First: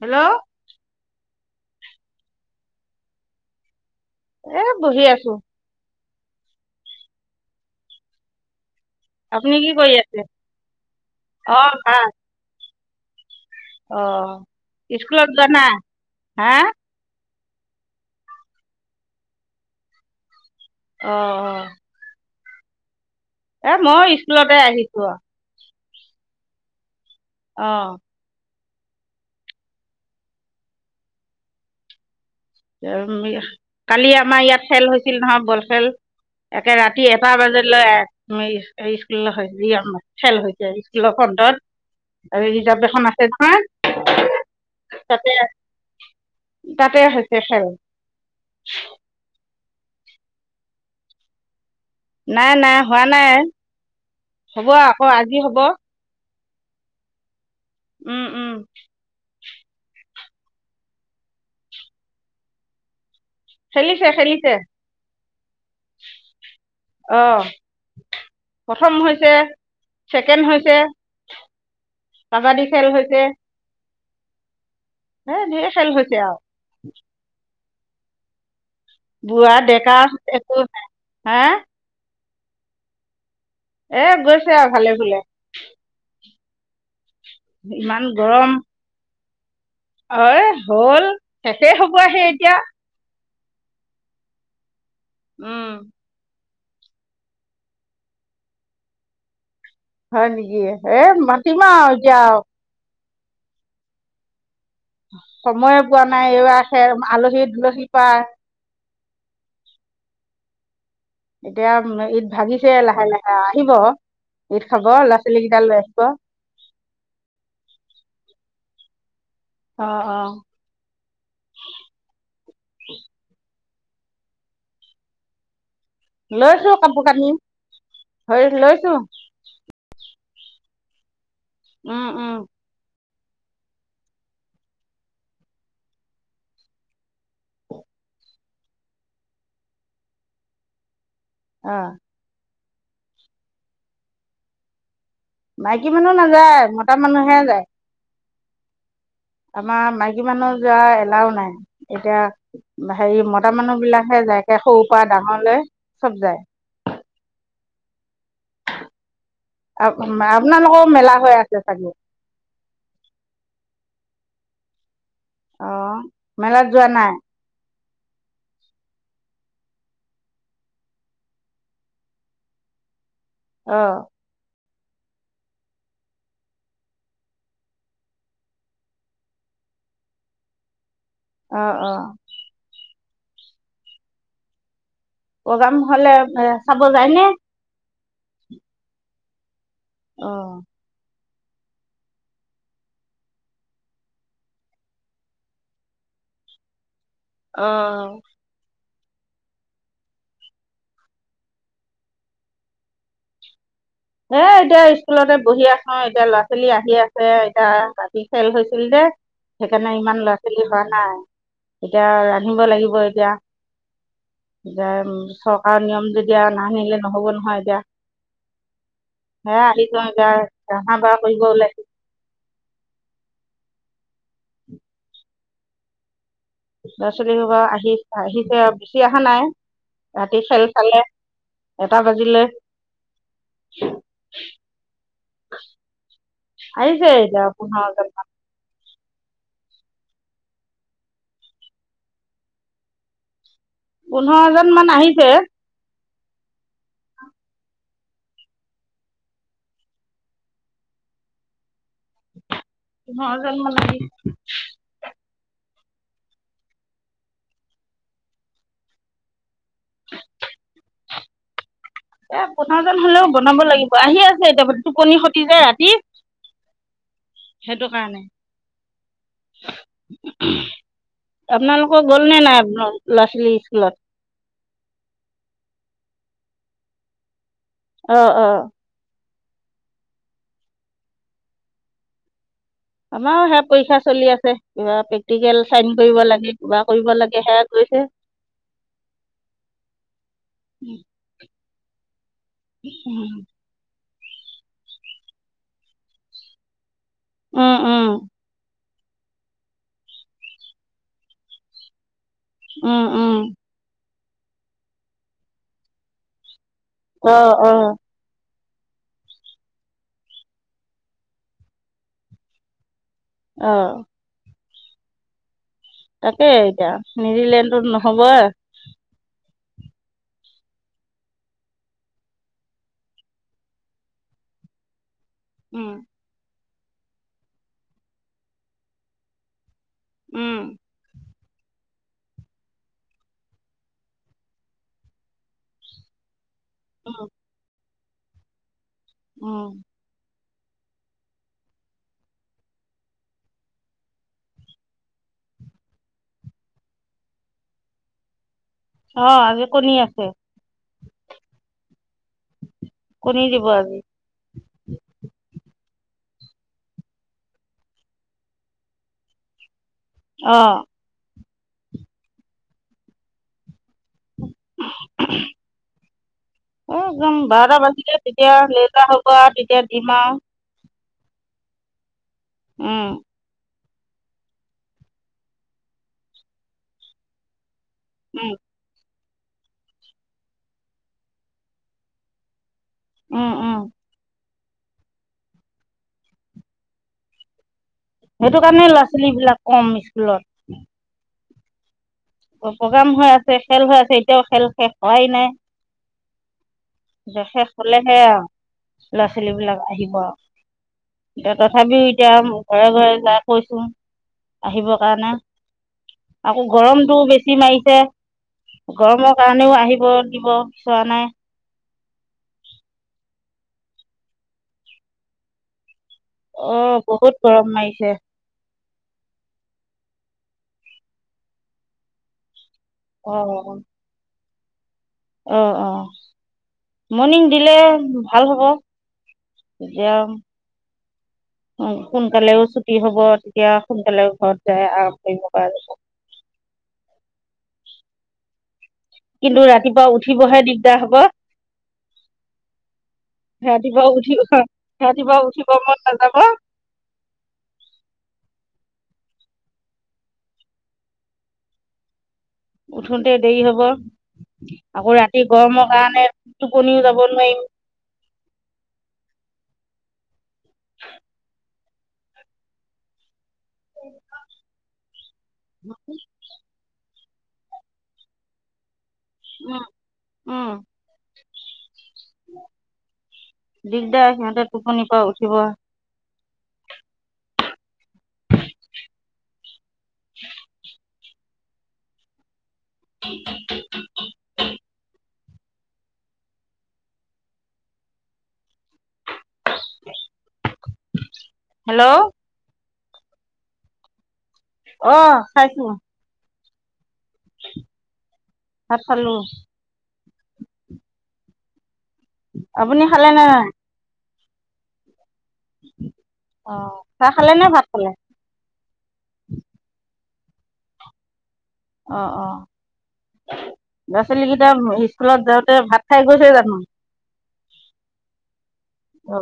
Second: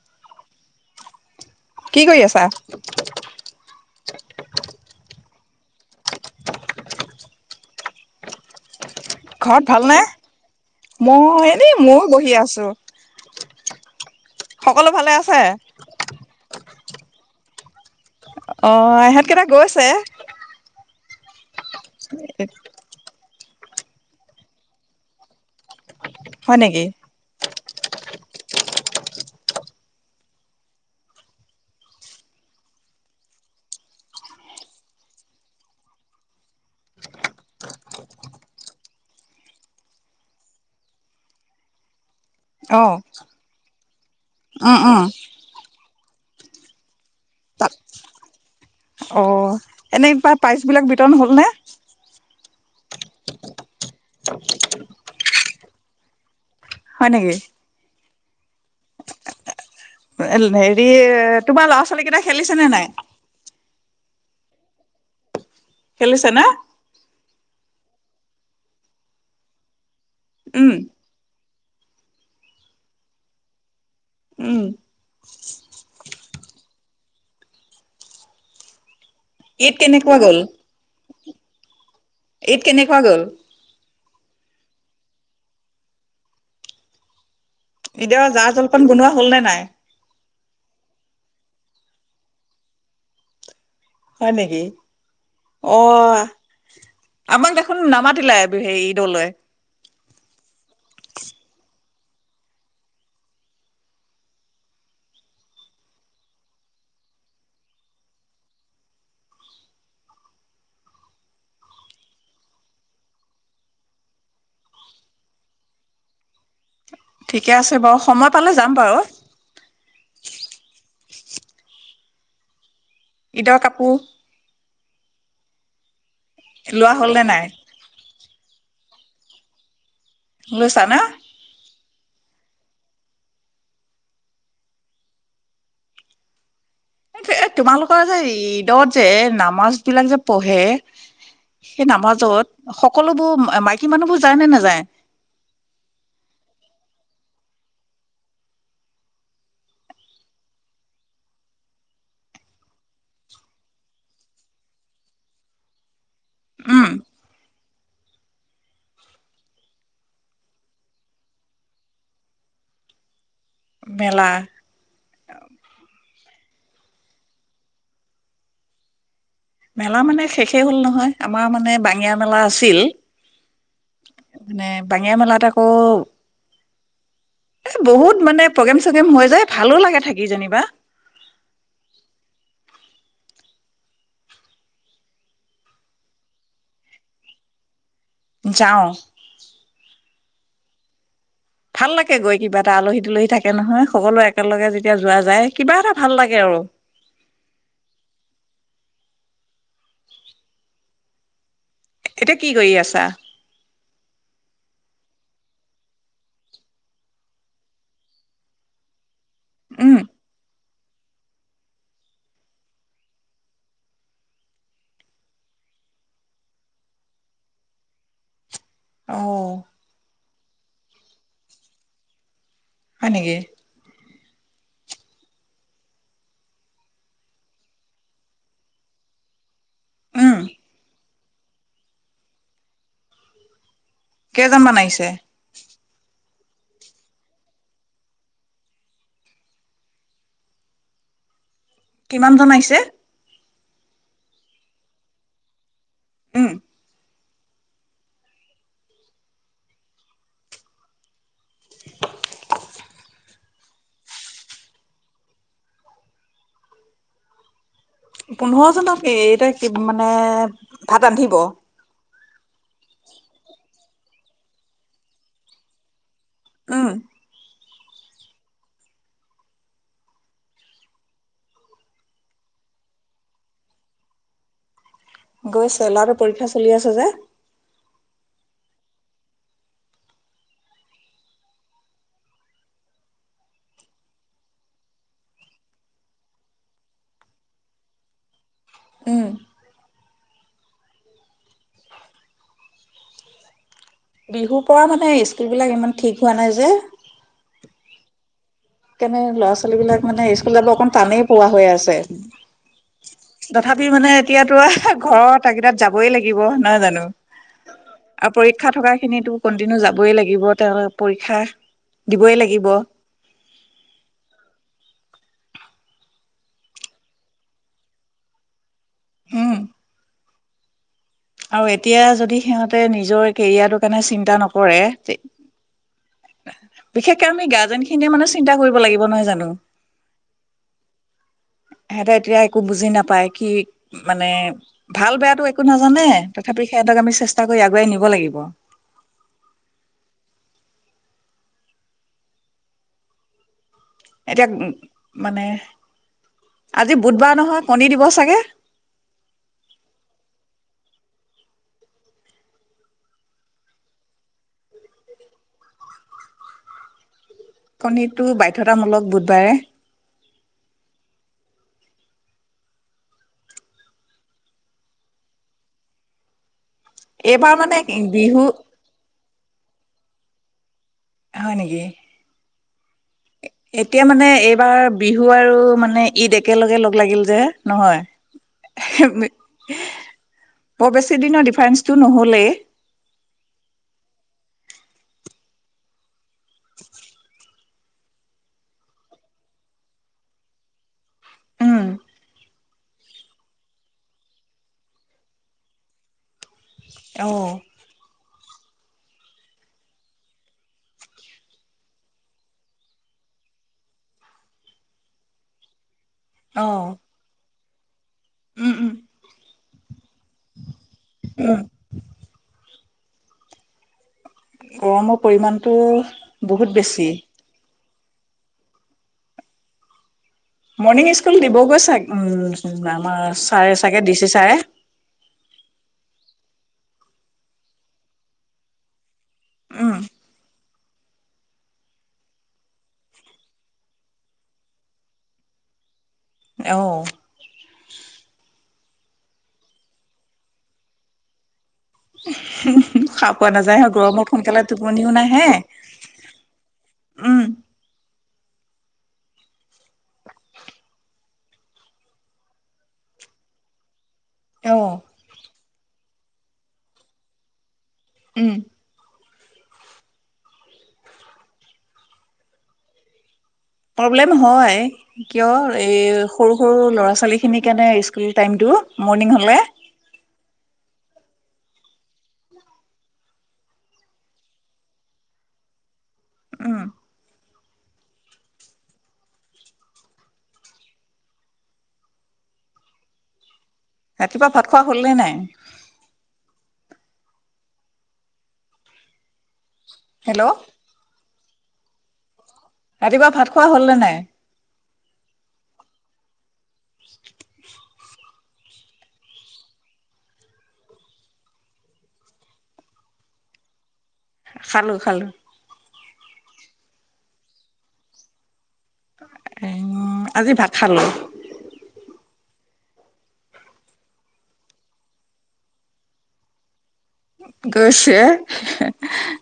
Hello. কি কৰি আছা। এ বহি আছো। আপুনি ঘৰত কি কৰি ভালনে। আছে মই অ এনেই ভাল ময়ও বহি আছো। অ', সকলো ভালে স্কুলত আছে? যোৱা না। হা। অ ইহঁত কেইটা গৈছে। অ', অ'। এক। এ মই স্কুলতে আহিছো অ'। হয় নেকি। অ'। [unintelligible] কালি আমাৰ ইয়াত খেল হৈছিল নহয় বল খেল। একে ৰাতি এটা বজালৈ [unintelligible] খেল হৈছে স্কুলৰ ফ্ৰন্টত। আৰু ৰিজাৰ্ভ অ' এখন আছে নহয়। উম, উম। তাতে তাতে হৈছ তাত [unintelligible] অ এনে পায় প্ৰাইজ বিলাক বিতৰণ হল নে। নাই নাই হোৱা নাই, হ'ব আকৌ আজি হ'ব। হয় নেকি। উম, উম। হেৰি তোমাৰ ল'ৰা ছোৱালী কেইটা খেলিছে নে নাই। খেলিছে-খেলিছে। খেলিছেনে। প্ৰথম হৈছে। ছেকেণ্ড উম, হৈছে। কাবাডী খেল হৈছে উম। হে ঢেৰ খেল হৈছে আৰু। বুঢ়া ঈদ ডেকা কেনেকুৱা একো নাই। হা? এইট্‌ কেনেকুৱা গ'ল? এ গৈছে আৰু ভালে ভুলে। ইমান এতিয়া জা-জলপান বনোৱা হ'ল নে নাই? অ' এ হ'ল। শেষেই হ'ব আহি এতিয়া! হয় নেকি? উম, অ'-আহ্ আমাক দেখোন নামাতিলায়ে বে-সেই ঈদলৈ? হয় নেকি? এ মাতিম আৰু এতিয়া আৰু। সময়ে পোৱা নাই এইবাৰ সে আলহী- দুলহীৰ পৰা। এতিয়া- ঈদ ভাগিছেই লাহে লাহে আৰু, আহিব, ঈদ খাব। ল'ৰা ছোৱালী কেইটা লৈ আহিব। ঠিকে আছে বাৰু সময় পালে যাম বাৰু। অ অ' [unintelligible] কাপোৰ লৈছো লোৱা কাপোৰ হ'ল নে কানি- নাই হৈ লৈছো। লৈছা ন? উম্‌ উম্‌' এইযে- তোমালোকৰ যে- ঈদত যে, নামাজ বিলাক যে পঢ়ে সেই নামাজত সকলোবোৰ মা- মাইকী মানুহবোৰ যায় নে নেযায়? মাইকী মানুহ নাযায়, মতা মানুহহে যায়। আমাৰ মাইকী মানুহ যোৱা এলাও নাই। এতিয়া- হেৰি মতা মানুহ বিলাকহে যায় একে সৰুৰ পৰা ডাঙৰলৈ চব যায়। উম্‌' আপ্‌- মা- আপোনালোকৰো মেলা হৈ আছে চাগৈ? মেলা অ'- মেলাত যোৱা নাই? মেলা মানে শেষেই হ'ল নহয়, আমাৰ মানে বাঙিয়া মেলা আছিল! অ' নে-বাঙিয়া মেলাত আকৌ- এ বহুত মানে প্ৰগ্ৰেম চগ্ৰেম হয় যে, ভালো লাগে থাকি যেনিবা! অ' অ' প্ৰগ্ৰাম হ'লে- চাব যায় নে? যাওঁ। অ' ভাল লাগে গৈ কিবা এটা আলহী দুলহী থাকে নহয় সকলোৱে একেলগে যেতিয়া যোৱা যায় কিবা এটা ভাল লাগে আৰু। অ' এতিয়া কি কৰি আছা? হে এতিয়া ইস্কুলতে বহি আছোঁ এতিয়া ল'ৰা ছোৱালী আহি আছে এতিয়া বাতি খেল হৈছিল দে! সেইকাৰণে উম ইমান ল'ৰা ছোৱালী [inaudible] হোৱা নাই? এতিয়া ৰান্ধিব লাগিব এতিয়া-এতিয়া চৰকাৰৰ নিয়ম যেতিয়া, নাৰান্ধিলে নহ'ব নহয় এতিয়া। অ হে আহিযোৱা গাৰ। অঃ হ বাপহৈ গৌলে। হয় নেকি? ল'ৰা ছোৱালীসোপা আহি আহিছে বেছি অহা নাই উম, ৰাতি চেলফালে এটা বাজিলে। কেইজনমান আহিছে? আহিছে দহ পোন্ধৰ জন মান। কিমান জন আহিছে? পোন্ধৰ জন মান আহিছে। উম। [inaudible] [unintelligible] পোন্ধৰজনকে এই তাই মানে ভাত? বান্ধিব। এ, পোন্ধৰজন হলেও বনাব লাগিব, আহি আছে এতিয়া টোপনি খটি যে ৰাতি। উম। সেইটো কাৰণে, আপোনালোকৰ গ'লনে নাই ল'ৰা-ছোৱালী স্কুলত? গৈছে, ল'ৰাটোৰ পৰীক্ষা চলি আছে যে। অ', অ'। আমাৰো সেয়া পৰীক্ষা চলি আছে, কিবা প্ৰেক্টিকেল চাইন কৰিব লাগে কিবা কৰিব লাগে সেয়া কৰিছে। উম। [inaudible] [inaudible] বিহুৰ পৰা মানে স্কুল বিলাক ইমান ঠিক হোৱা নাই যে। উম, উম। কেনে, ল'ৰা ছোৱালী বিলাক মানে স্কুলত ব অকন টানেই পোৱা হৈ আছে। উম উম তথাপি মানে এতিয়াতো আৰু ঘৰৰ তাগীদাত যাবৈ লাগিব। অ অ [unintelligible] শিক্ষা থকা খিনিটো কন্টিনিউ যাবই লাগিব, তেওঁ পৰীক্ষা দিবই লাগিব। অ'। তাকে এতিয়া, নিউজিলেণ্ডটোত নহ'ব। উম। আৰু এতিয়া যদি সিহঁতে নিজৰ কেৰিয়াৰটোৰ কাৰণে চিন্তা নকৰে তে উম। বিশেষকে আমি গাৰ্জেন খিনিয়ে মানে চিন্তা কৰিব লাগিব নহয় জানো? উম। সিহঁতে এতিয়া একো বুজি নাপায় কি মানে ভাল বেয়াাতটো একো নাজানে। তথাপি সিহতক আমি উম, চেষ্টা কৰি আগুৱাই নিম। ক'ব লাগিব। উম। এতিয়া উ, মানে আজি বুধবাৰ নহয় কণী দিব চাগে। অ' আজি কণী আছে, কণী দিব আজি। কণীটো বাধ্যতামূলক বুধবাৰে। অ [unintelligible] অ' যাম এইবাৰ মানে বাৰটা বাজিলে বিহু তেতিয়া [unintelligible] হ'ব আৰু তেতিয়া ইমান হয় নেকি? উম এতিয়া মানে এইবাৰ বিহু আৰু মানে ঈদ একেলগে লগ লাগিল যে নহয় উম! বৰ বেছি দিনৰ ডিফাৰেন্সটো নহলেই উম উম! [unintelligible] সেইটো কাৰণে ল'ৰা ছোৱালীবিলাক কম স্কুলত উম! প্ৰগেম হৈ আছে, খেল হৈ আছে এতিয়াও খেল শেষ হোৱাই নাই অ খেল শেষ হলেহে আৰু ল'ৰা ছোৱালী বিলাক আহিব আৰু এতিয়া তথাপিও এতিয়া ঘৰে ঘৰে যাই কৈছো আহিবৰ কাৰণে আকৌ অ গৰম বেছি মাৰিছে উম উম গৰমৰ কাৰণেও আহি আহিব। দিব চোৱা নাই উম গৰমৰ পৰিমাণটো! বহুত অ' বেছি বহুত গৰম মাৰিছে [unintelligible] মৰ্ণিং স্কুল দিবগৈ চাগে উ আমাৰ অ' ছাৰে চাগে ডি চি ছাৰে অ অ মৰ্ণিং দিলে ভাল হ'ব উম এতিয়া সোনকালেও ছুটি হব তেতিয়া সোনকালেও ঘৰত যাই আৰাম কৰিব পৰা যাব। অ কিন্তু ৰাতিপুৱা উঠিবহে দিগদাৰ হব। শাৰ পোৱা নাযায় ৰাতিপুৱা গৰমত উঠিব সোনকালে টোপনিও ৰাতিপুৱা নাহে। উঠিব মন নাযাব উম'। উঠোঁতে দেৰি হব অ আকৌ ৰাতি গৰমত কাৰণে টোপনিও যাব নোৱাৰিম। উম'। প্ৰব্লেম হয় কিয় এই সৰু সৰু ল'ৰা ছোৱালী সিমি কেনে স্কুল টাইমটো মৰ্ণিং হলে উম, উম'। দিগদাৰ সিহঁতে টোপনি পৰাা উঠিব উম'। [inaudible] [unintelligible] ৰাতিপুৱা ভাত খোৱা হল নে নাই? হেল্ল'। হেল্ল'। ৰাতিপুৱা ভাত খোৱা হল নে নাই? অ' খাইছো [unintelligible] ভাত খালো। আপুনি খালে নে নাই খালো খালো। অ' চাহ খালে নে ভাত খালে এই আজি ভাত খালো অ' অ' ল'ৰা ছোৱালীকেইটাটা স্কুলত যাওঁতে ভাত খাই গৈছে জানো গোচ অ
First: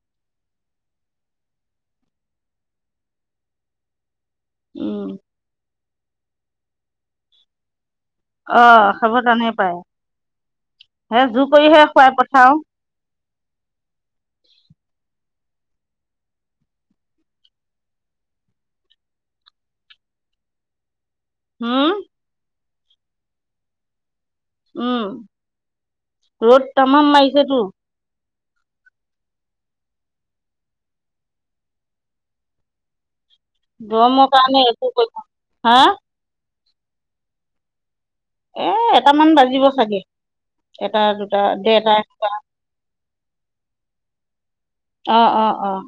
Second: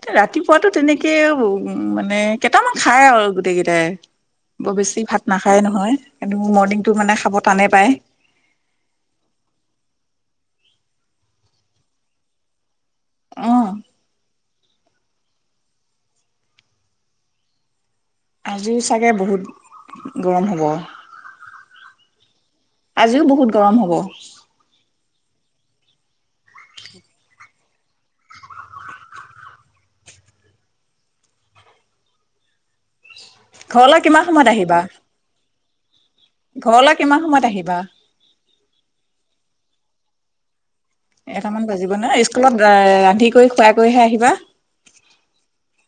এয়া ৰাতিপুৱাতো তেনেকেই উ মানে কেইটামান খাই আৰু গোটেই কেইটাই, বৰ বেছি উম ভাত নাখায় নহয় কিু মৰ্ণিংতটো মানে খাব টানে পায়। অ' খাব তানে পায় সে জোৰ কৰিহে খোৱাই পঠাও অ' আজি চাগে বহুত গৰম হ'ব। হম। আজিও বহুত গৰম হ'ব উম। ৰ'ড তামাম মাৰিছে তোৰ ঘৰলৈ কিমান গৰমৰ সময়ত কাৰণে আহিবা? একো কৰিব হা? ঘৰলৈ কিমান সময়ত আহিবা? এ এটামান বাজিব চাগে। এটা দুটা এটামান দেৰটা বাজিব ন' এনেকুৱা। স্কুলত অ', ৰান্ধি কৰি খুৱাই বোৱাই হে আহিবা। অ', অ', অ'।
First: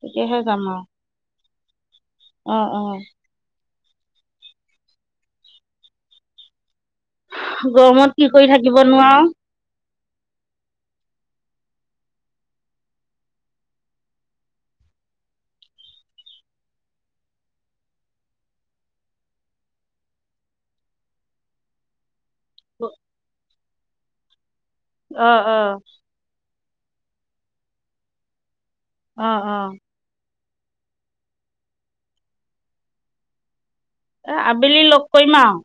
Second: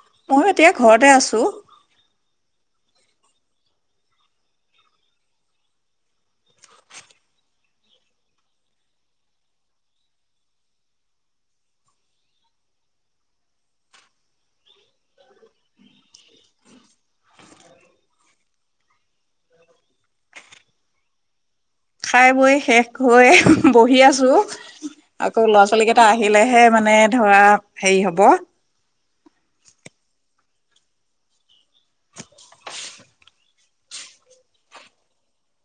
তেতিয়াহে ময়ো যাম এতিয়া আৰু ঘৰতে আছো। অ', অ'। গৰমত কি কৰি থাকিব নোৱাওঁ। খাই বৈ শেষ হৈ বহি আছোঁ। অ আকৌ অ ল'ৰা-ছোৱালী কেইটা আহিলেহে মানে ধৰা হেৰি হ'ব। অ', অ'। এ, আবেলি লগ কৰিম আওঁ।